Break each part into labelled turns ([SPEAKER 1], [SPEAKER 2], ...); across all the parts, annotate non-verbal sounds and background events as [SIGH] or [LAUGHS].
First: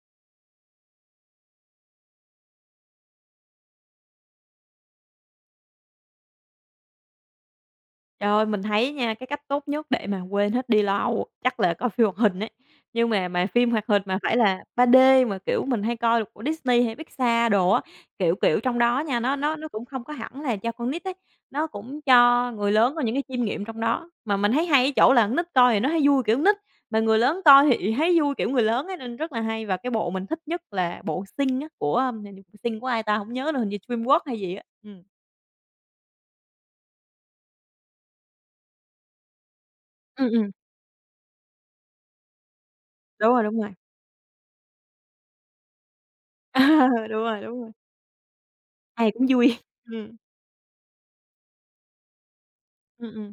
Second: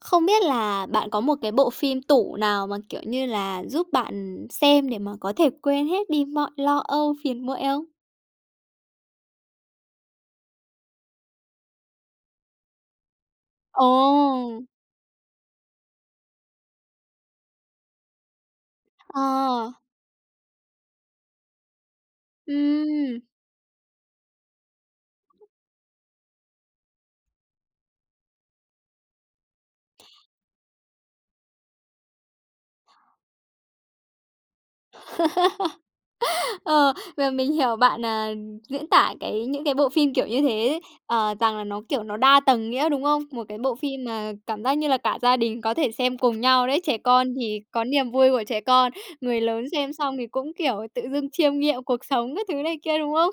[SPEAKER 1] Không biết là bạn có một cái bộ phim tủ nào mà, kiểu như là, giúp bạn xem để mà có thể quên hết đi mọi lo âu, phiền muộn không?
[SPEAKER 2] Trời ơi, mình thấy nha, cái cách tốt nhất để mà quên hết đi lo âu chắc là coi phim hoạt hình ấy. Nhưng mà phim hoạt
[SPEAKER 1] Ồ!
[SPEAKER 2] hình mà phải là ba d mà, kiểu, mình hay coi được của Disney hay Pixar đồ á, kiểu kiểu, trong đó nha,
[SPEAKER 1] Ờ,
[SPEAKER 2] nó cũng không có hẳn là cho con nít ấy, nó cũng cho người lớn có những
[SPEAKER 1] ừm,
[SPEAKER 2] cái chiêm nghiệm trong đó. Mà mình thấy hay ở chỗ là con nít coi thì nó thấy vui kiểu nít, mà người lớn coi thì thấy vui kiểu người lớn ấy, nên rất là hay. Và cái bộ mình thích nhất là bộ Sing á, của, hình như Sing của ai ta không nhớ nữa, hình như DreamWorks hay gì á. Ừm.
[SPEAKER 1] [LAUGHS] ờ, và mình hiểu bạn, diễn tả cái những cái bộ phim kiểu
[SPEAKER 2] Ừm,
[SPEAKER 1] như
[SPEAKER 2] ừm.
[SPEAKER 1] thế, rằng là nó, kiểu, nó đa tầng nghĩa, đúng không?
[SPEAKER 2] Đúng rồi,
[SPEAKER 1] Một cái
[SPEAKER 2] đúng rồi.
[SPEAKER 1] bộ phim mà cảm giác như là cả gia đình có thể xem cùng nhau đấy, trẻ
[SPEAKER 2] [LAUGHS] Đúng
[SPEAKER 1] con
[SPEAKER 2] rồi, đúng
[SPEAKER 1] thì
[SPEAKER 2] rồi.
[SPEAKER 1] có niềm vui của trẻ con,
[SPEAKER 2] Ai cũng
[SPEAKER 1] người
[SPEAKER 2] vui.
[SPEAKER 1] lớn xem
[SPEAKER 2] Ừm,
[SPEAKER 1] xong thì cũng, kiểu, tự dưng chiêm nghiệm cuộc sống các thứ này kia,
[SPEAKER 2] ừm,
[SPEAKER 1] đúng không?
[SPEAKER 2] ừm.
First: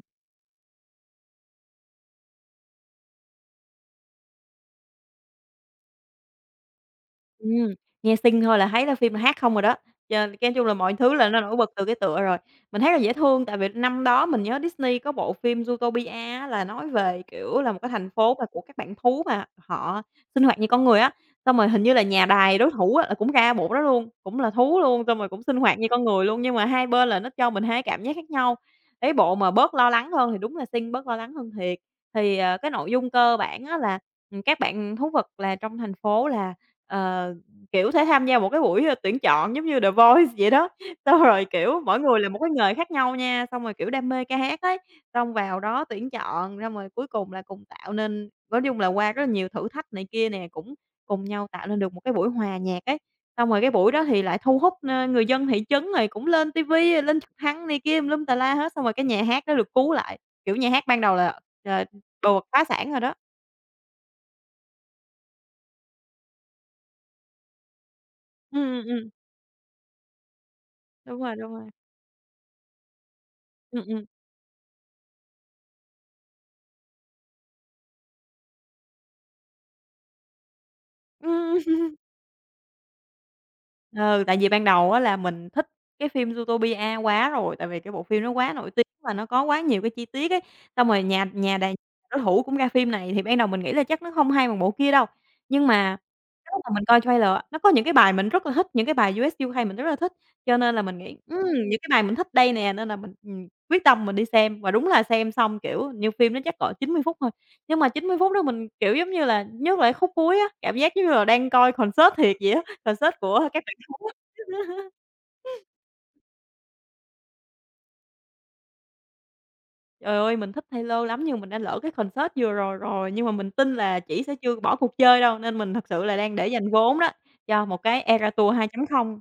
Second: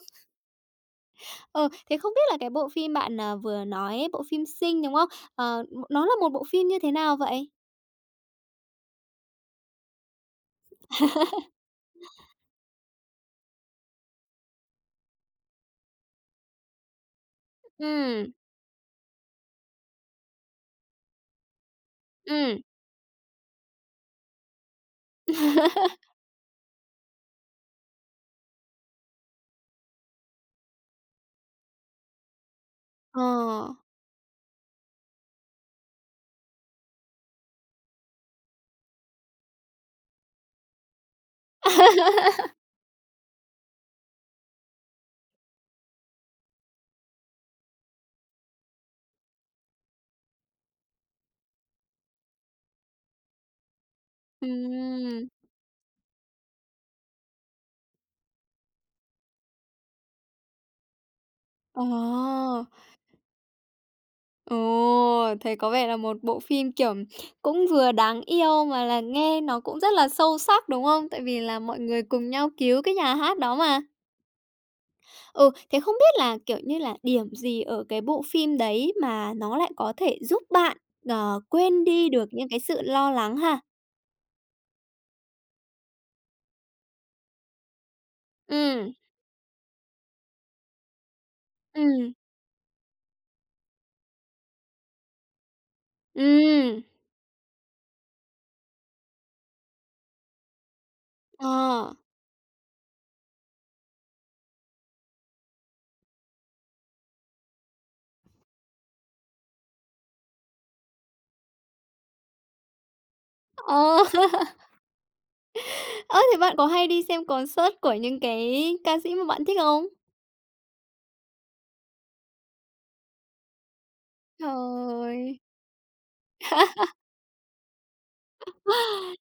[SPEAKER 1] Ờ, thế không biết là cái bộ phim bạn, vừa nói ấy, bộ phim Sing, đúng không? Ờ, nó là một bộ phim như thế nào vậy?
[SPEAKER 2] Ừm, Nghe xinh thôi là thấy là phim là hát không rồi đó, cho cái nói chung là mọi thứ là nó nổi bật từ cái tựa rồi. Mình thấy là dễ thương tại vì năm đó mình nhớ Disney có bộ phim Zootopia á, là nói về, kiểu, là một cái thành
[SPEAKER 1] Ừm,
[SPEAKER 2] phố mà của các bạn thú mà họ sinh hoạt như con người á, xong rồi hình như là nhà đài
[SPEAKER 1] ừm.
[SPEAKER 2] đối thủ á là cũng ra bộ đó luôn, cũng là thú luôn, xong rồi cũng sinh hoạt như con người luôn, nhưng mà hai bên là nó cho mình hai cảm giác khác nhau. Cái bộ mà bớt lo lắng hơn thì đúng là xinh, bớt lo lắng hơn thiệt. Thì, cái nội dung
[SPEAKER 1] Ờ.
[SPEAKER 2] cơ bản á là, các bạn thú vật là trong thành phố là, ờ kiểu, thể tham gia một cái buổi, tuyển chọn giống như The Voice vậy đó, [LAUGHS] xong rồi, kiểu, mỗi
[SPEAKER 1] [LAUGHS]
[SPEAKER 2] người là một cái nghề khác nhau nha, xong rồi, kiểu, đam mê ca hát ấy, xong vào đó tuyển chọn, xong rồi cuối cùng là cùng tạo nên nói chung là qua rất là nhiều thử thách này kia nè, cũng cùng nhau tạo nên được một cái buổi hòa nhạc ấy. Xong rồi cái buổi đó thì lại thu hút, người
[SPEAKER 1] Ừm,
[SPEAKER 2] dân thị trấn rồi cũng lên ti vi, rồi lên trực thăng này kia tùm lum tà la hết, xong rồi cái nhà hát đó được cứu lại, kiểu, nhà hát ban đầu là,
[SPEAKER 1] ờ,
[SPEAKER 2] đồ phá sản rồi đó.
[SPEAKER 1] ồ, thấy có vẻ là một bộ phim, kiểu, cũng vừa đáng
[SPEAKER 2] Ừm,
[SPEAKER 1] yêu mà
[SPEAKER 2] ừm,
[SPEAKER 1] là
[SPEAKER 2] ừm,
[SPEAKER 1] nghe nó cũng rất là sâu sắc, đúng không?
[SPEAKER 2] đúng
[SPEAKER 1] Tại
[SPEAKER 2] rồi,
[SPEAKER 1] vì
[SPEAKER 2] đúng
[SPEAKER 1] là
[SPEAKER 2] rồi.
[SPEAKER 1] mọi người cùng nhau cứu cái nhà hát đó mà.
[SPEAKER 2] Ừm, ừm.
[SPEAKER 1] Ừ, thế không biết là, kiểu như là, điểm gì ở cái bộ phim đấy mà nó lại có thể giúp bạn,
[SPEAKER 2] [LAUGHS]
[SPEAKER 1] quên
[SPEAKER 2] Ừm.
[SPEAKER 1] đi được những cái sự lo lắng ha?
[SPEAKER 2] Ừ, tại vì ban đầu á là mình thích cái phim Zootopia quá rồi, tại vì cái bộ phim nó quá nổi tiếng
[SPEAKER 1] Ừm.
[SPEAKER 2] và nó có quá nhiều cái chi tiết ấy. Xong rồi nhà nhà đài
[SPEAKER 1] Ừm,
[SPEAKER 2] đối thủ cũng ra phim này thì ban đầu mình nghĩ là chắc nó không hay bằng bộ kia đâu. Nhưng mà cái lúc mà
[SPEAKER 1] ừm.
[SPEAKER 2] mình coi trailer á, nó có những cái bài mình rất là thích, những cái bài US UK mình rất là thích, cho nên là mình nghĩ, những cái
[SPEAKER 1] Ờ.
[SPEAKER 2] bài mình thích đây nè, nên là mình, quyết tâm mình đi xem. Và đúng là xem xong, kiểu như, phim nó chắc cỡ 90 phút thôi, nhưng mà 90 phút đó mình, kiểu, giống như là, nhất là cái khúc cuối á, cảm giác giống như là đang coi concert thiệt vậy á. Concert của các bạn
[SPEAKER 1] Ờ,
[SPEAKER 2] đó. [LAUGHS]
[SPEAKER 1] thế bạn có hay đi xem concert của những cái ca sĩ mà bạn thích không?
[SPEAKER 2] Trời ơi, mình thích Taylor lắm nhưng mình đã lỡ cái concert vừa rồi rồi, nhưng mà mình tin là chị sẽ chưa bỏ cuộc
[SPEAKER 1] Trời.
[SPEAKER 2] chơi đâu, nên mình thật sự là đang để dành vốn đó, cho một cái Eras Tour 2.0.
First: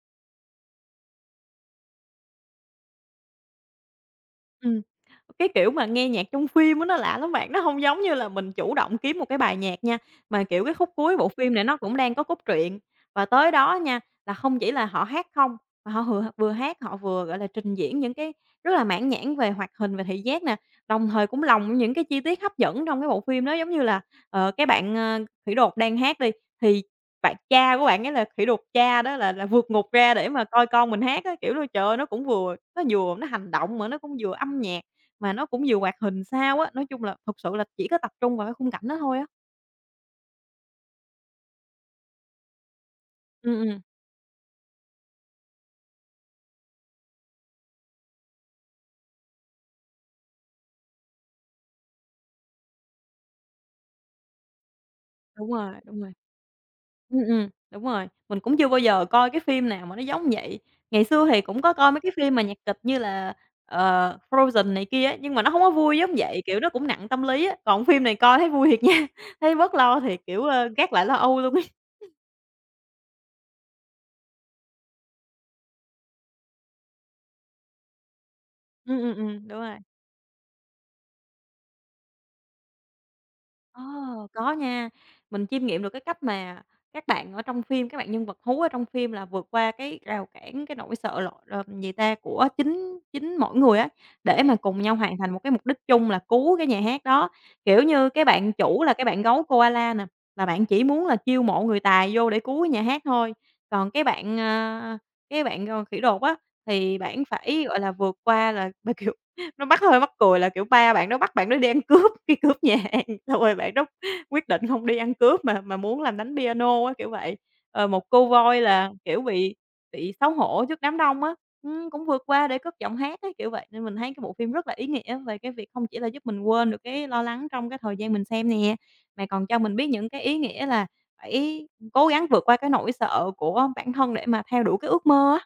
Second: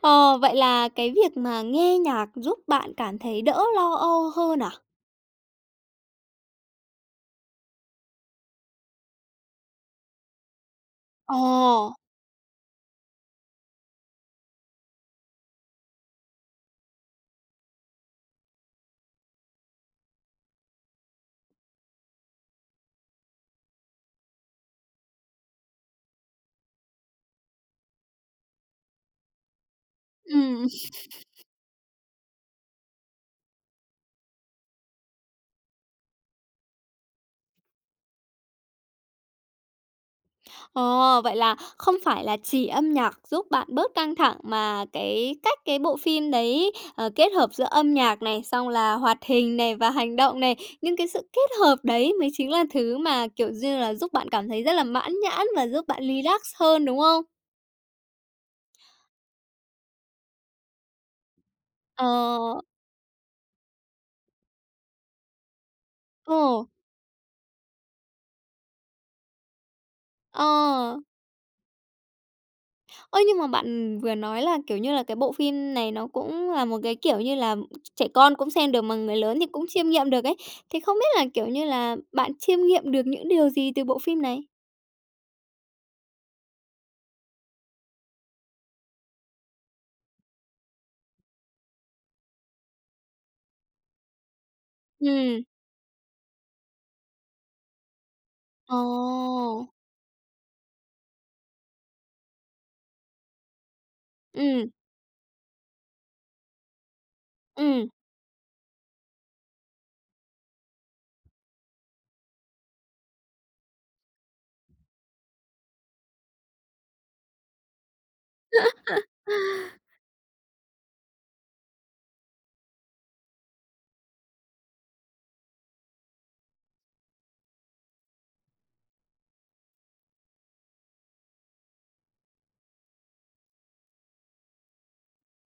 [SPEAKER 1] Ờ, vậy là cái việc mà nghe nhạc giúp bạn cảm thấy đỡ lo âu hơn à?
[SPEAKER 2] Ừm, cái kiểu mà nghe nhạc trong phim á nó lạ lắm bạn, nó hông giống như là mình chủ động kiếm một cái bài nhạc nha, mà, kiểu, cái khúc cuối bộ phim này nó
[SPEAKER 1] Ồ.
[SPEAKER 2] cũng đang có cốt truyện. Và tới đó nha, là không chỉ là họ hát không, mà họ vừa hát họ vừa, gọi là, trình diễn những cái rất là mãn nhãn về hoạt hình và thị giác nè, đồng thời cũng lồng những cái chi tiết hấp dẫn trong cái bộ phim đó. Giống như là, cái bạn, thủy đột đang hát đi thì bạn cha của bạn ấy là, kiểu, được cha đó là vượt ngục ra để mà coi
[SPEAKER 1] Ừm.
[SPEAKER 2] con mình hát á, kiểu là, trời ơi, nó cũng vừa nó hành động mà nó cũng vừa âm nhạc, mà nó cũng vừa hoạt hình sao á. Nói chung là thực sự là chỉ có tập trung vào cái khung cảnh đó thôi á.
[SPEAKER 1] Ờ, vậy là không phải là chỉ âm nhạc giúp
[SPEAKER 2] Ừm,
[SPEAKER 1] bạn
[SPEAKER 2] ừm,
[SPEAKER 1] bớt căng thẳng mà cái cách cái bộ phim đấy, kết hợp giữa âm nhạc này, xong là hoạt hình này và hành động này, nhưng cái sự kết hợp đấy mới chính là thứ mà, kiểu như là, giúp bạn cảm thấy rất là mãn nhãn
[SPEAKER 2] đúng
[SPEAKER 1] và
[SPEAKER 2] rồi,
[SPEAKER 1] giúp
[SPEAKER 2] đúng
[SPEAKER 1] bạn
[SPEAKER 2] rồi.
[SPEAKER 1] relax hơn, đúng không?
[SPEAKER 2] Đúng rồi. Mình cũng chưa bao giờ coi cái phim nào mà nó giống vậy. Ngày xưa thì cũng có coi mấy
[SPEAKER 1] Ờ,
[SPEAKER 2] cái phim mà nhạc kịch như là, Frozen này kia á, nhưng mà nó không có vui giống vậy, kiểu,
[SPEAKER 1] ừ,
[SPEAKER 2] nó cũng nặng tâm lý á. Còn phim này coi thấy vui thiệt nha, [LAUGHS] thấy bớt lo thiệt, kiểu,
[SPEAKER 1] ờ.
[SPEAKER 2] gác lại lo âu luôn ấy.
[SPEAKER 1] Ơ, nhưng mà bạn vừa nói là, kiểu như là, cái bộ phim này nó cũng là một cái, kiểu như là, trẻ con cũng xem được mà người lớn thì
[SPEAKER 2] [LAUGHS] Đúng
[SPEAKER 1] cũng
[SPEAKER 2] rồi.
[SPEAKER 1] chiêm nghiệm được ấy. Thì không biết là, kiểu như là, bạn chiêm nghiệm được những điều gì
[SPEAKER 2] Ờ,
[SPEAKER 1] từ bộ phim này?
[SPEAKER 2] có nha. Mình chiêm nghiệm được cái cách mà các bạn ở trong phim, các bạn nhân vật hú ở trong phim là vượt qua cái rào cản, cái nỗi sợ lỗi gì ta, của chính chính mỗi người á, để mà cùng nhau hoàn thành một
[SPEAKER 1] Ừm,
[SPEAKER 2] cái mục đích chung là cứu cái nhà hát đó. Kiểu như, cái bạn
[SPEAKER 1] ồ,
[SPEAKER 2] chủ là cái bạn gấu koala nè, là bạn chỉ muốn là chiêu mộ người tài vô để cứu cái nhà hát thôi, còn
[SPEAKER 1] ừm,
[SPEAKER 2] cái bạn, khỉ đột á, thì bạn phải, gọi
[SPEAKER 1] ừm.
[SPEAKER 2] là, vượt qua là, [LAUGHS] kiểu, nó hơi mắc cười là, kiểu, ba bạn đó bắt bạn đó đi ăn cướp, [LAUGHS] đi cướp nhà hàng, xong rồi bạn đó quyết định hông đi ăn cướp mà muốn làm đánh piano á, kiểu vậy. Ờ, một cô Voi là, kiểu, bị xấu hổ trước đám đông á, cũng vượt qua để cất giọng hát á, kiểu vậy. Nên mình thấy cái bộ phim rất là ý nghĩa về cái việc hông chỉ là giúp mình quên được cái lo lắng trong cái thời gian mình xem nè, mà còn cho mình biết những cái ý nghĩa là phải cố gắng vượt qua cái nỗi sợ của bản thân để mà theo đuổi cái ước mơ á.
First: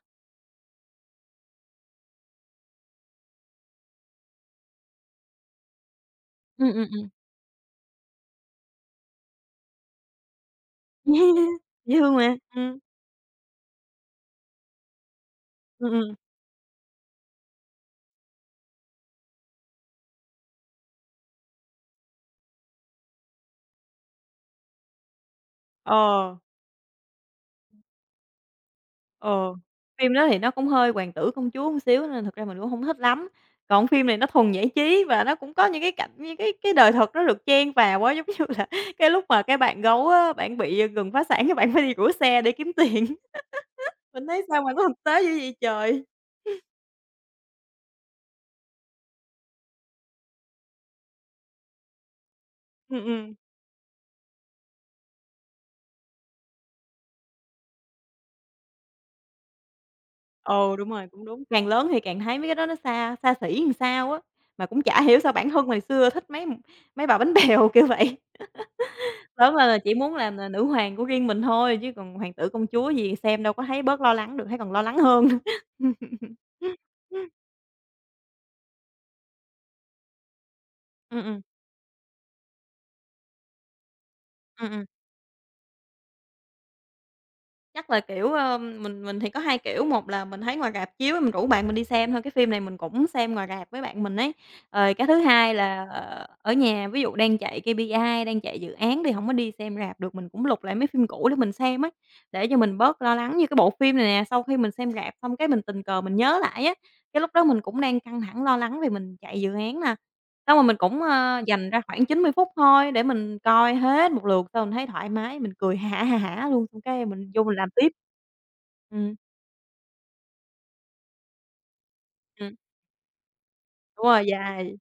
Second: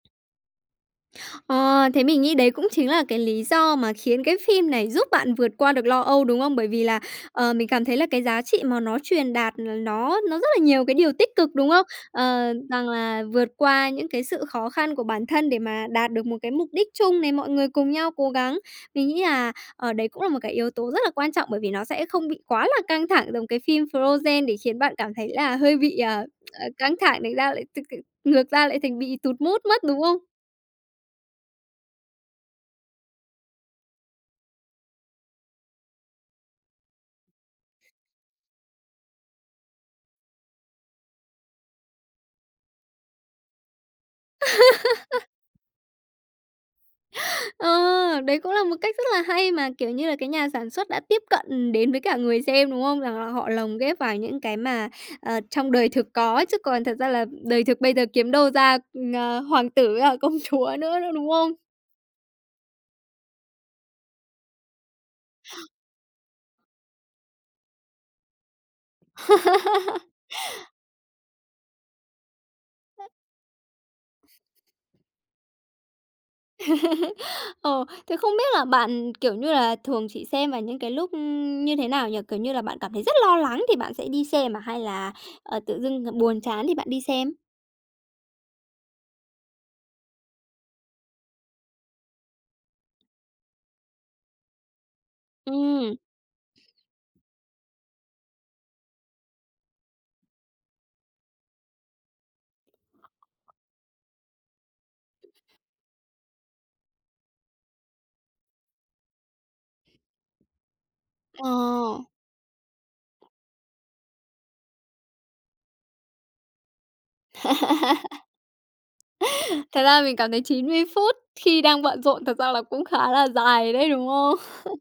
[SPEAKER 1] Ờ, thế mình nghĩ đấy cũng chính là cái lý do mà khiến cái phim này giúp bạn vượt qua được lo âu, đúng không? Bởi
[SPEAKER 2] Ừm, ừm,
[SPEAKER 1] vì là,
[SPEAKER 2] ừm.
[SPEAKER 1] mình cảm thấy là cái giá trị mà nó truyền đạt là nó rất là nhiều cái
[SPEAKER 2] [LAUGHS]
[SPEAKER 1] điều tích
[SPEAKER 2] Yeah.
[SPEAKER 1] cực, đúng không?
[SPEAKER 2] Dễ thương mà,
[SPEAKER 1] Ờ, rằng là vượt qua những cái sự khó khăn của bản thân để mà
[SPEAKER 2] ừm,
[SPEAKER 1] đạt
[SPEAKER 2] ừm,
[SPEAKER 1] được một cái mục đích chung này, mọi người cùng nhau cố gắng. Mình nghĩ là, ở đấy cũng là một cái yếu tố rất là quan trọng, bởi vì nó sẽ không bị quá là căng thẳng giống cái phim Frozen để khiến bạn cảm thấy là hơi bị,
[SPEAKER 2] ờ.
[SPEAKER 1] căng thẳng, thành ra lại t t ngược ra lại thành bị tụt
[SPEAKER 2] Ờ,
[SPEAKER 1] mood mất, đúng
[SPEAKER 2] phim
[SPEAKER 1] không?
[SPEAKER 2] đó thì nó cũng hơi hoàng tử công chúa một xíu nên thực ra mình cũng hông thích lắm. Còn phim này nó thuần giải trí và nó cũng có những cái cảnh những cái đời thật nó được chen vào á, [LAUGHS] giống như là cái lúc mà cái bạn gấu á, bạn bị, gần phá sản cái bạn phải đi rửa xe để kiếm tiền. [LAUGHS] Mình thấy sao mà nó thực tế dữ vậy trời.
[SPEAKER 1] Ờ, đấy cũng là một cách rất là hay mà, kiểu như là, cái nhà sản xuất đã tiếp cận đến với cả người xem, đúng không?
[SPEAKER 2] Ừm,
[SPEAKER 1] Rằng là
[SPEAKER 2] ừm.
[SPEAKER 1] họ lồng ghép vào những cái mà, trong đời thực có, chứ còn thật ra là đời thực bây giờ kiếm đâu ra, hoàng tử với cả công [LAUGHS] chúa
[SPEAKER 2] Ừ, đúng
[SPEAKER 1] nữa
[SPEAKER 2] rồi,
[SPEAKER 1] đâu,
[SPEAKER 2] cũng
[SPEAKER 1] đúng
[SPEAKER 2] đúng.
[SPEAKER 1] không?
[SPEAKER 2] Càng lớn thì càng thấy mấy cái đó nó xa xa xỉ làm sao á, mà cũng chả hiểu sao bản thân hồi xưa thích mấy mấy bà bánh bèo [LAUGHS] kiểu vậy. Lớn lên là chỉ muốn
[SPEAKER 1] [LAUGHS]
[SPEAKER 2] làm là nữ hoàng của riêng mình thôi, chứ còn hoàng tử công chúa gì xem đâu có thấy bớt lo lắng được, thấy còn lo lắng hơn. [LAUGHS]
[SPEAKER 1] Ờ, thế không biết là bạn, kiểu như là, thường chỉ xem vào những cái lúc,
[SPEAKER 2] Ừm.
[SPEAKER 1] như thế nào nhỉ? Kiểu như là, bạn cảm thấy rất lo lắng thì bạn sẽ đi xem mà
[SPEAKER 2] Ừm,
[SPEAKER 1] hay
[SPEAKER 2] ừm.
[SPEAKER 1] là, tự dưng, buồn chán thì bạn đi xem?
[SPEAKER 2] Chắc là, kiểu, mình thì có 2 kiểu, một là mình thấy ngoài rạp chiếu mình rủ bạn mình đi xem thôi, cái phim này mình cũng xem ngoài rạp với bạn mình ấy. Rồi cái thứ hai là,
[SPEAKER 1] Ừ.
[SPEAKER 2] ở nhà ví dụ đang chạy KPI, đang chạy dự án thì không có đi xem rạp được, mình cũng lục lại mấy phim cũ để mình xem ấy, để cho mình bớt lo lắng. Như cái bộ phim này nè, sau khi mình xem rạp xong cái mình tình cờ mình nhớ lại á, cái lúc đó mình cũng đang căng thẳng lo lắng vì mình chạy dự án nè. Xong rồi mình cũng,
[SPEAKER 1] Ờ.
[SPEAKER 2] dành ra khoảng 90 phút thôi để mình coi hết một lượt, xong mình thấy thoải mái, mình cười hả hả hả luôn, xong cái mình vô mình làm tiếp. Ừm,
[SPEAKER 1] Thật ra mình cảm thấy 90 phút khi đang bận rộn thật ra
[SPEAKER 2] ừm,
[SPEAKER 1] là cũng khá là dài đấy,
[SPEAKER 2] đúng
[SPEAKER 1] đúng
[SPEAKER 2] rồi,
[SPEAKER 1] không?
[SPEAKER 2] dài.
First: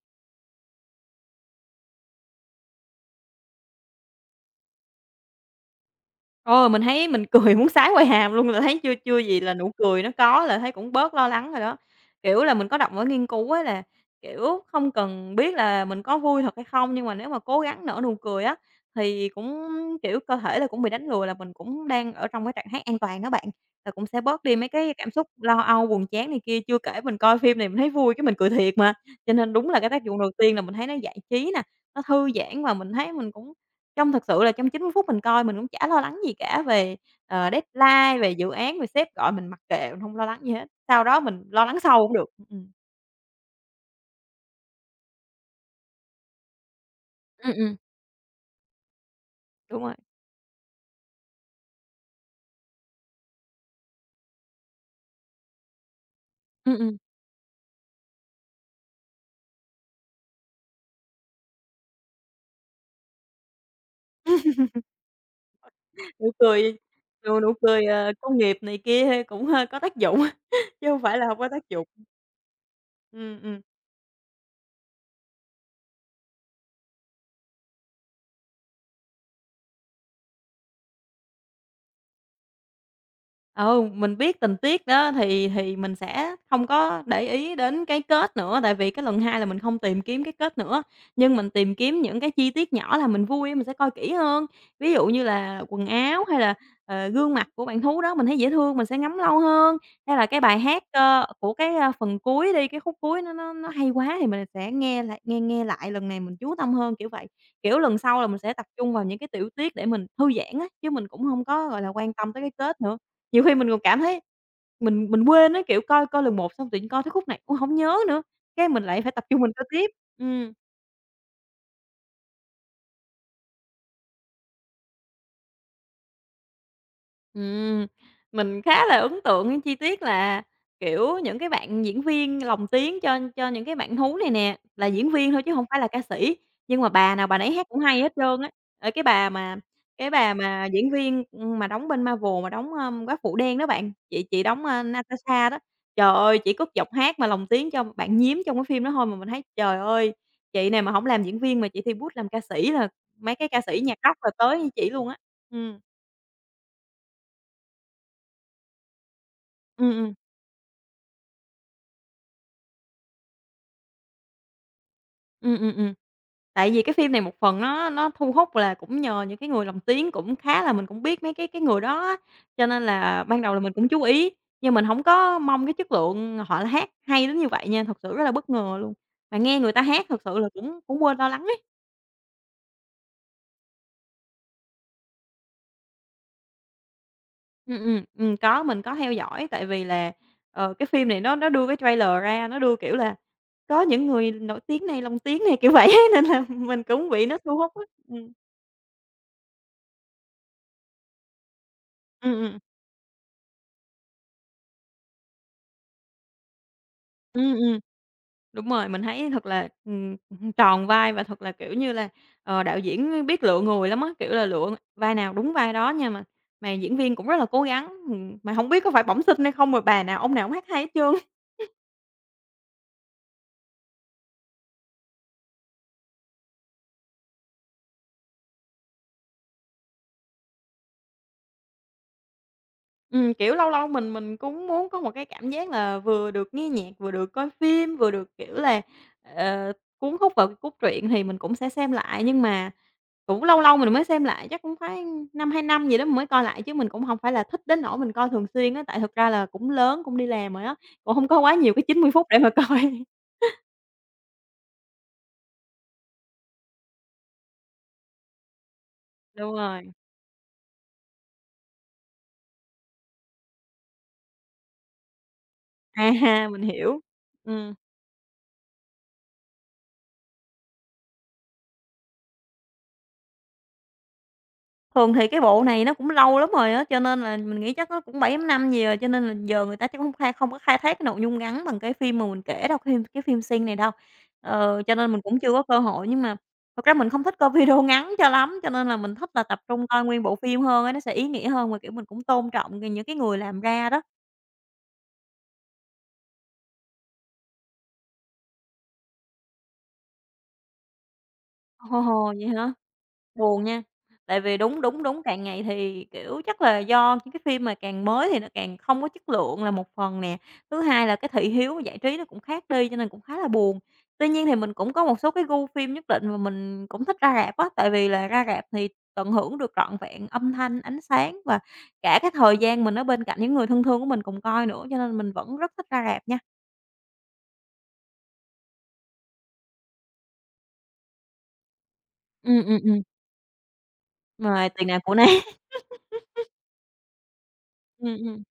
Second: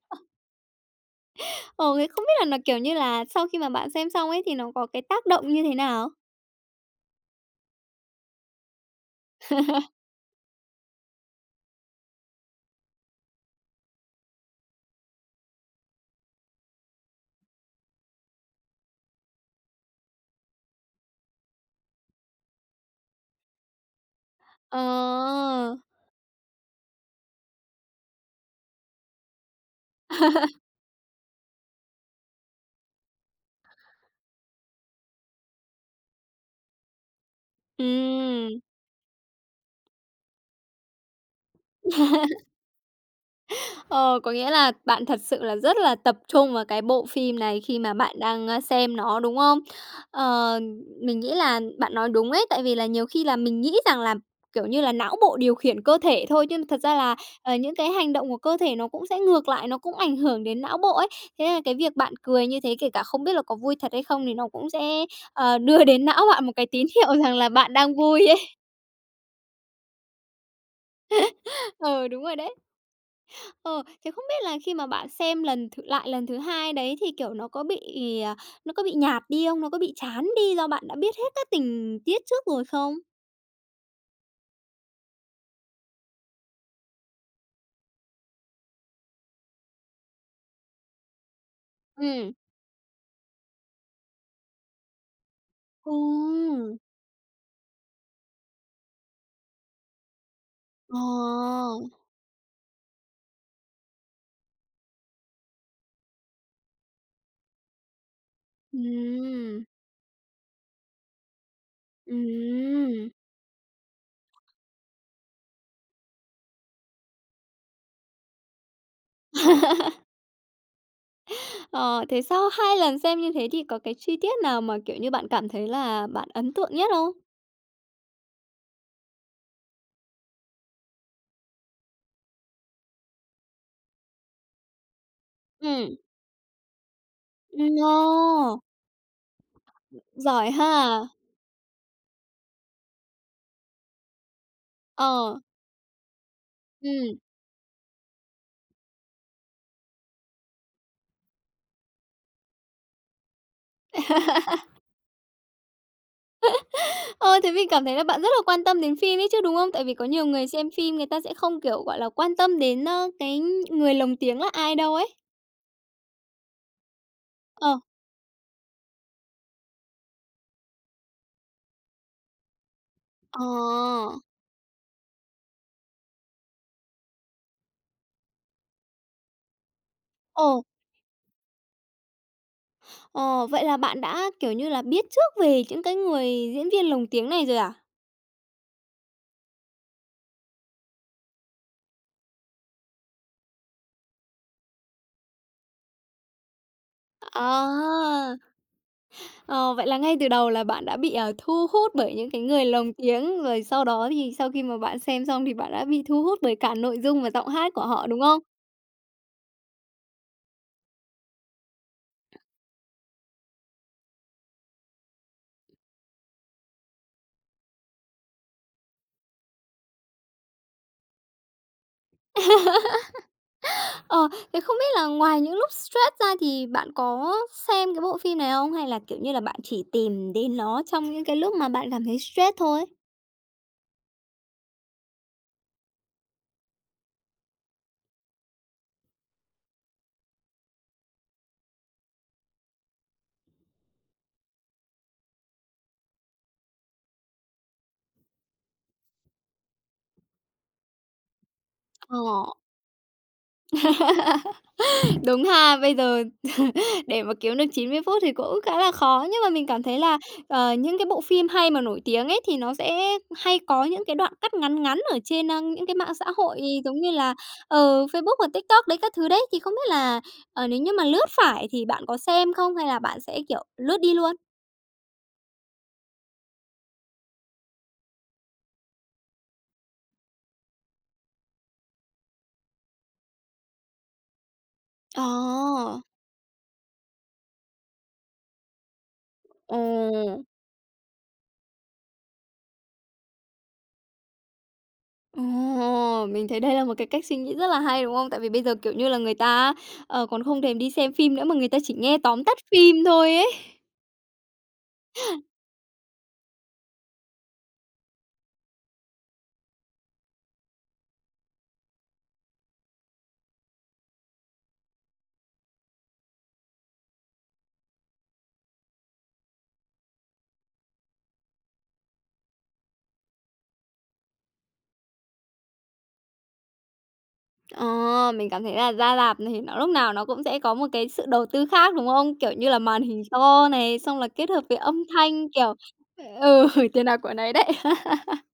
[SPEAKER 1] Ờ, thế không biết là nó, kiểu như là, sau khi mà bạn xem xong ấy thì nó có cái tác động như thế nào?
[SPEAKER 2] Ôi mình thấy mình cười muốn sái quai hàm luôn, là thấy chưa chưa gì là nụ cười nó có là thấy cũng bớt lo lắng rồi đó. Kiểu là, mình có đọc một nghiên cứu á là, kiểu, không cần biết là mình có vui thật hay không, nhưng mà nếu mà cố gắng nở nụ cười á, thì cũng, kiểu, cơ thể là cũng bị đánh lừa là mình cũng đang ở trong cái trạng thái an toàn đó bạn, là cũng sẽ bớt đi mấy
[SPEAKER 1] Ờ,
[SPEAKER 2] cái cảm xúc lo âu, buồn chán này kia. Chưa kể mình coi phim này mình thấy vui cái mình cười thiệt mà, cho nên đúng là cái tác dụng đầu tiên là mình thấy nó giải trí nè, nó thư giãn và mình thấy mình cũng trong thực sự là trong 90 phút mình coi mình cũng chả lo lắng gì cả về, deadline, về dự
[SPEAKER 1] ừm.
[SPEAKER 2] án, về sếp gọi mình mặc kệ, mình hông lo lắng gì hết. Sau đó mình lo lắng sau cũng được. Ừm.
[SPEAKER 1] Ờ, có nghĩa là bạn thật sự là rất là tập trung vào cái bộ phim
[SPEAKER 2] Ừm,
[SPEAKER 1] này
[SPEAKER 2] ừm.
[SPEAKER 1] khi mà bạn đang, xem nó, đúng không?
[SPEAKER 2] Đúng rồi.
[SPEAKER 1] Ờ, mình nghĩ là bạn nói đúng ấy, tại vì là nhiều khi là mình nghĩ rằng là, kiểu như là, não bộ điều khiển cơ thể thôi, chứ
[SPEAKER 2] Ừm,
[SPEAKER 1] thật ra
[SPEAKER 2] ừm.
[SPEAKER 1] là, những cái hành động của cơ thể nó cũng sẽ ngược lại, nó cũng ảnh hưởng đến não bộ ấy. Thế là cái việc bạn cười như thế, kể cả không biết là có vui thật hay không thì nó cũng sẽ, đưa đến não
[SPEAKER 2] Nụ
[SPEAKER 1] bạn một cái
[SPEAKER 2] cười
[SPEAKER 1] tín hiệu [LAUGHS] rằng
[SPEAKER 2] nụ
[SPEAKER 1] là
[SPEAKER 2] nụ
[SPEAKER 1] bạn
[SPEAKER 2] cười,
[SPEAKER 1] đang
[SPEAKER 2] ờ,
[SPEAKER 1] vui
[SPEAKER 2] công
[SPEAKER 1] ấy.
[SPEAKER 2] nghiệp này kia cũng, có tác dụng, [LAUGHS] chứ hông phải là hông có tác
[SPEAKER 1] [LAUGHS]
[SPEAKER 2] dụng.
[SPEAKER 1] Ờ, đúng rồi đấy.
[SPEAKER 2] Ừm, ừm.
[SPEAKER 1] Ờ, thế không biết là khi mà bạn xem lần th lại lần thứ hai đấy thì, kiểu, à, nó có bị nhạt đi không? Nó có bị chán đi do bạn đã biết hết các tình tiết trước rồi không?
[SPEAKER 2] Ừ, mình biết tình tiết đó thì mình sẽ không có để ý đến cái kết nữa, tại vì cái lần hai là mình không tìm kiếm cái kết nữa, nhưng mình tìm kiếm những cái
[SPEAKER 1] Ừm.
[SPEAKER 2] chi tiết nhỏ là mình vui mình sẽ coi kỹ hơn. Ví dụ như là quần áo hay là,
[SPEAKER 1] Ừm,
[SPEAKER 2] gương mặt của bạn thú đó mình thấy dễ thương mình sẽ ngắm lâu hơn, hay là cái bài hát, của
[SPEAKER 1] ờ,
[SPEAKER 2] cái, phần cuối đi, cái khúc cuối nó hay quá thì mình sẽ nghe lại nghe nghe lại lần này mình chú tâm hơn, kiểu vậy. Kiểu, lần sau là mình sẽ tập trung vào những cái tiểu
[SPEAKER 1] ừm,
[SPEAKER 2] tiết để mình thư giãn á, chứ mình cũng không có, gọi là, quan tâm tới cái kết nữa.
[SPEAKER 1] ừm.
[SPEAKER 2] Nhiều khi mình còn cảm thấy mình quên á, kiểu, coi coi lần một xong tự nhiên coi tới khúc này, cũng hổng nhớ nữa, cái mình lại phải tập trung mình coi tiếp. Ừm.
[SPEAKER 1] Ờ, thế sau 2 lần xem như thế thì có cái chi tiết nào mà, kiểu như, bạn cảm thấy là bạn ấn tượng nhất không?
[SPEAKER 2] Ừm, mình khá là ấn tượng những chi tiết là, kiểu, những cái bạn diễn viên lồng tiếng cho những cái bạn hú này nè, là diễn viên thôi chứ không phải là
[SPEAKER 1] Ừm.
[SPEAKER 2] ca sĩ, nhưng mà bà nào bà nấy hát cũng
[SPEAKER 1] Ồ,
[SPEAKER 2] hay hết trơn á. Ờ, cái bà mà cái bà
[SPEAKER 1] giỏi
[SPEAKER 2] mà diễn
[SPEAKER 1] ha!
[SPEAKER 2] viên, mà đóng bên Marvel mà đóng, Góa Phụ Đen đó bạn, chị đóng,
[SPEAKER 1] Ờ,
[SPEAKER 2] Natasha đó, trời ơi, chỉ có giọng
[SPEAKER 1] ừm.
[SPEAKER 2] hát mà lồng tiếng cho bạn nhím trong cái phim đó thôi mà mình thấy, trời ơi, chị này mà không làm diễn viên mà chị thi bút làm ca sĩ là mấy cái ca sĩ nhạc rock là tới như chỉ luôn á. Ừm,
[SPEAKER 1] Ờ, thế mình cảm thấy là bạn rất là quan tâm đến phim ấy chứ, đúng không? Tại
[SPEAKER 2] ừm,
[SPEAKER 1] vì có
[SPEAKER 2] ừm,
[SPEAKER 1] nhiều người xem phim người ta sẽ không, kiểu, gọi là, quan tâm đến, cái người lồng tiếng là ai đâu ấy.
[SPEAKER 2] ừm, ừm, ừm. Tại vì cái phim này một phần
[SPEAKER 1] Ờ,
[SPEAKER 2] nó thu hút là cũng nhờ những cái người lồng tiếng cũng khá là mình cũng biết mấy cái người đó á, cho nên là ban đầu là mình cũng chú
[SPEAKER 1] ờ,
[SPEAKER 2] ý, nhưng mình hổng có mong cái chất lượng họ hát hay đến như vậy nha, thật sự rất là bất ngờ luôn. Mà nghe người ta hát thật sự là
[SPEAKER 1] ồ,
[SPEAKER 2] cũng cũng quên lo lắng ấy.
[SPEAKER 1] ờ, vậy là bạn đã, kiểu như là, biết trước về những cái người diễn viên lồng tiếng này rồi à?
[SPEAKER 2] Có, mình có theo dõi tại vì là, cái phim này nó đưa cái trailer ra, nó đưa, kiểu là, có những người nổi tiếng này lồng tiếng này, kiểu vậy á, [LAUGHS] nên là mình cũng bị nó thu hút á. Ừm,
[SPEAKER 1] À, ờ, vậy là ngay từ đầu là bạn đã bị, thu hút bởi những
[SPEAKER 2] ừm,
[SPEAKER 1] cái
[SPEAKER 2] ừm.
[SPEAKER 1] người lồng tiếng, rồi sau đó thì sau khi mà bạn xem xong thì bạn đã bị thu hút bởi cả nội dung và giọng
[SPEAKER 2] Ừm,
[SPEAKER 1] hát
[SPEAKER 2] ừm.
[SPEAKER 1] của họ, đúng không?
[SPEAKER 2] Đúng rồi, mình thấy thật là, [LAUGHS] tròn vai và thật là, kiểu như là, đạo diễn biết lựa người lắm á, kiểu là, lựa vai nào đúng vai đó nha, mà diễn viên cũng rất là cố gắng, mà không biết có phải bẩm sinh hay không mà bà nào ông nào cũng hát hay hết trơn.
[SPEAKER 1] Ờ, thế không biết là ngoài những lúc stress ra thì bạn có xem cái bộ phim này không? Hay là, kiểu như là, bạn chỉ tìm đến nó trong những cái lúc mà bạn cảm thấy stress thôi?
[SPEAKER 2] Kiểu, lâu lâu mình cũng muốn có một cái cảm giác là vừa được nghe nhạc, vừa được coi phim, vừa được, kiểu là, ờ, cuốn hút vào cái cốt truyện thì mình cũng sẽ xem lại, nhưng mà cũng lâu lâu mình mới xem lại, chắc cũng phải năm hai năm gì đó mình mới coi lại, chứ mình cũng không phải là thích đến nỗi mình coi thường xuyên á, tại thực ra là cũng lớn, cũng đi làm rồi á, cũng không có quá nhiều cái chín mươi
[SPEAKER 1] Ờ,
[SPEAKER 2] phút để mà coi. [LAUGHS]
[SPEAKER 1] [LAUGHS] đúng ha. Bây giờ [LAUGHS] để mà kiếm được 90 phút thì cũng khá là khó, nhưng mà
[SPEAKER 2] Đúng
[SPEAKER 1] mình cảm
[SPEAKER 2] rồi,
[SPEAKER 1] thấy là, những cái bộ phim hay mà nổi tiếng ấy thì nó sẽ hay có những cái đoạn cắt ngắn ngắn ở trên, những cái
[SPEAKER 2] à
[SPEAKER 1] mạng xã
[SPEAKER 2] ha,
[SPEAKER 1] hội
[SPEAKER 2] mình
[SPEAKER 1] giống
[SPEAKER 2] hiểu.
[SPEAKER 1] như là,
[SPEAKER 2] Ừm.
[SPEAKER 1] Facebook và TikTok đấy, các thứ đấy. Thì không biết là, nếu như mà lướt phải thì bạn có xem không hay là bạn sẽ, kiểu, lướt đi luôn?
[SPEAKER 2] Thường thì cái bộ này nó cũng lâu lắm rồi á, cho nên là mình nghĩ chắc nó cũng bảy 8 năm gì rồi, cho nên là giờ người ta chắc không có khai thác cái nội dung ngắn bằng cái phim mà mình kể đâu, cái phim Sing này đâu. Ờ, cho nên mình cũng chưa có cơ
[SPEAKER 1] Ờ,
[SPEAKER 2] hội, nhưng mà thật ra mình không thích coi [LAUGHS] video ngắn cho lắm, cho nên là mình thích là tập
[SPEAKER 1] ồ,
[SPEAKER 2] trung coi nguyên bộ phim hơn á, nó sẽ ý nghĩa hơn và, kiểu, mình cũng tôn trọng những cái người làm ra đó.
[SPEAKER 1] ồ, mình thấy đây là một cái cách suy nghĩ rất là hay, đúng không? Tại vì bây giờ, kiểu như là, người ta còn không thèm đi xem phim nữa mà người ta chỉ nghe
[SPEAKER 2] Ồ,
[SPEAKER 1] tóm
[SPEAKER 2] vậy
[SPEAKER 1] tắt
[SPEAKER 2] hả?
[SPEAKER 1] phim thôi ấy.
[SPEAKER 2] Buồn nha, tại vì đúng, đúng, đúng, càng ngày thì, kiểu, chắc là do những cái phim mà càng mới thì nó càng không có chất lượng là một phần nè, thứ hai là cái thị hiếu giải trí nó cũng khác đi cho nên cũng khá là buồn. Tuy nhiên thì mình cũng có một số cái gu phim nhất định mà mình cũng thích ra rạp á, tại vì là ra rạp thì tận hưởng được trọn vẹn âm thanh, ánh sáng và cả cái thời gian mình ở bên cạnh những người thân thương của mình cùng coi nữa, cho nên mình vẫn rất thích ra rạp nha.
[SPEAKER 1] Ờ, mình cảm thấy là ra rạp thì nó lúc nào nó cũng sẽ có một cái sự đầu tư khác, đúng không? Kiểu
[SPEAKER 2] Ừm,
[SPEAKER 1] như
[SPEAKER 2] ừm,
[SPEAKER 1] là màn
[SPEAKER 2] ừm,
[SPEAKER 1] hình to này, xong là kết hợp
[SPEAKER 2] rồi
[SPEAKER 1] với
[SPEAKER 2] tiền nào
[SPEAKER 1] âm
[SPEAKER 2] của nấy.
[SPEAKER 1] thanh, kiểu ừ, [LAUGHS] tiền nào của nấy đấy.
[SPEAKER 2] Ừm, ừm.
[SPEAKER 1] [LAUGHS]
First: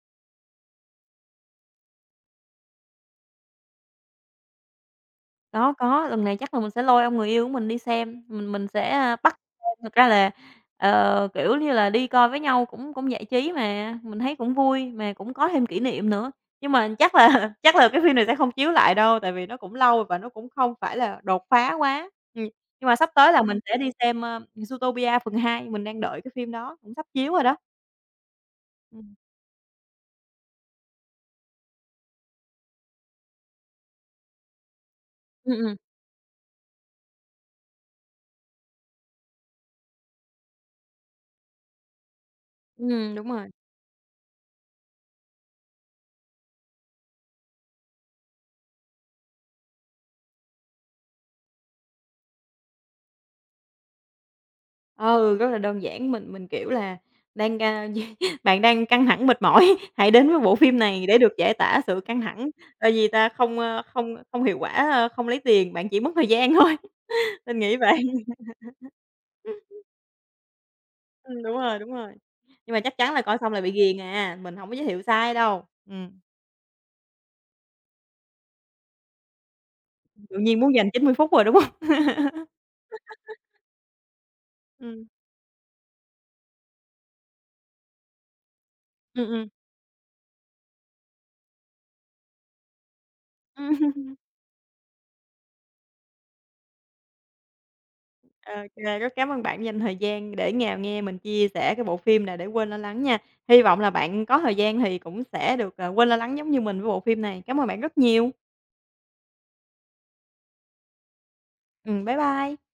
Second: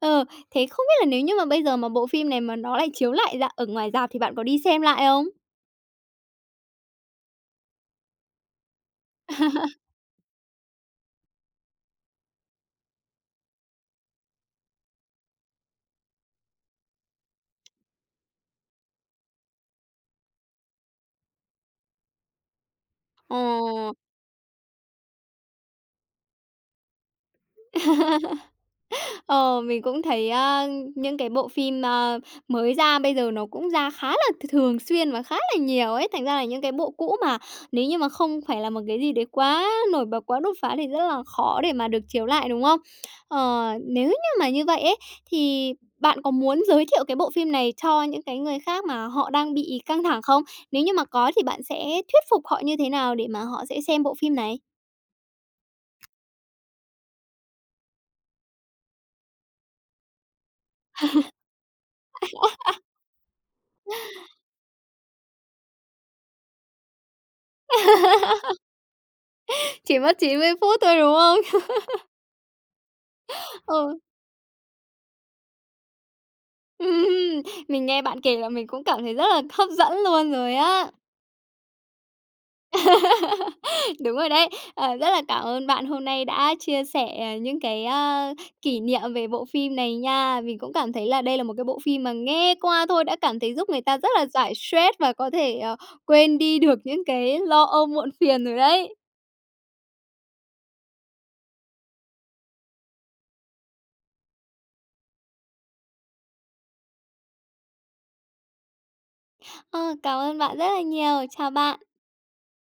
[SPEAKER 1] Ờ, thế không biết là nếu như mà bây giờ mà bộ phim này mà nó lại chiếu lại ra ở ngoài rạp thì bạn có đi xem lại không?
[SPEAKER 2] Có, lần này chắc là mình sẽ lôi ông người yêu của mình đi xem, mình sẽ, bắt [UNINTELLIGIBLE] Thực ra là, kiểu như là, đi coi với nhau cũng cũng giải trí mà, mình thấy cũng vui, mà cũng có thêm kỷ niệm nữa. Nhưng mà chắc là [LAUGHS] chắc là cái phim này sẽ không chiếu lại đâu, tại vì nó cũng lâu và nó cũng không phải là đột phá quá. Nhưng mà sắp tới
[SPEAKER 1] Ờ.
[SPEAKER 2] là mình sẽ đi xem, Zootopia phần 2 mình đang đợi cái phim đó, cũng sắp chiếu rồi đó. Ừm,
[SPEAKER 1] Ờ, mình cũng thấy, những cái bộ phim, mới ra bây giờ nó cũng ra khá là thường xuyên và khá
[SPEAKER 2] ừm,
[SPEAKER 1] là
[SPEAKER 2] ừm,
[SPEAKER 1] nhiều ấy. Thành ra là những cái bộ cũ mà nếu như mà không phải là một cái gì đấy quá nổi bật, quá đột phá thì rất là khó để mà được chiếu lại, đúng không?
[SPEAKER 2] đúng rồi.
[SPEAKER 1] Ờ, nếu như mà như vậy ấy, thì bạn có muốn giới thiệu cái bộ phim này cho những cái người khác mà họ đang bị căng thẳng không? Nếu như mà có thì bạn sẽ thuyết phục họ như thế nào để mà họ sẽ xem bộ phim này?
[SPEAKER 2] Ừ, rất là đơn giản, mình, kiểu là, đang, [LAUGHS] bạn đang căng thẳng mệt mỏi, [LAUGHS] hãy đến với bộ phim này để được giải tỏa sự căng thẳng, tại vì ta không, không hiệu quả, không lấy tiền, bạn chỉ mất thời gian thôi, [LAUGHS] mình nghĩ vậy. [LAUGHS]
[SPEAKER 1] [LAUGHS] Chỉ mất 90 phút thôi, đúng không?
[SPEAKER 2] Đúng rồi, nhưng mà chắc chắn là coi xong là
[SPEAKER 1] [LAUGHS]
[SPEAKER 2] bị ghiền
[SPEAKER 1] Ừ.
[SPEAKER 2] à, mình không có giới thiệu sai đâu.
[SPEAKER 1] Ừm, mình nghe bạn kể là mình cũng cảm thấy rất là [LAUGHS] hấp dẫn luôn
[SPEAKER 2] Tự
[SPEAKER 1] rồi
[SPEAKER 2] nhiên muốn dành
[SPEAKER 1] á.
[SPEAKER 2] 90 phút rồi, đúng không? [LAUGHS]
[SPEAKER 1] [LAUGHS] Đúng rồi đấy. Ờ,
[SPEAKER 2] Ừm,
[SPEAKER 1] rất là cảm ơn bạn hôm nay đã chia sẻ những cái, kỷ niệm về bộ
[SPEAKER 2] ừm.
[SPEAKER 1] phim này nha. Mình cũng cảm thấy là đây là một cái bộ phim mà nghe qua thôi đã cảm thấy giúp người
[SPEAKER 2] Ừm.
[SPEAKER 1] ta rất là giải stress và có thể, quên đi được những cái lo âu muộn phiền rồi đấy.
[SPEAKER 2] Ô, rất cám ơn bạn dành thời gian để ngào nghe mình chia sẻ cái bộ phim này để quên lo lắng nha. Hy vọng là bạn có thời gian thì cũng sẽ được, quên lo lắng giống như mình với bộ phim này. Cảm ơn bạn rất nhiều.
[SPEAKER 1] Ờ, cảm ơn bạn rất là nhiều. Chào bạn.
[SPEAKER 2] Bye bye.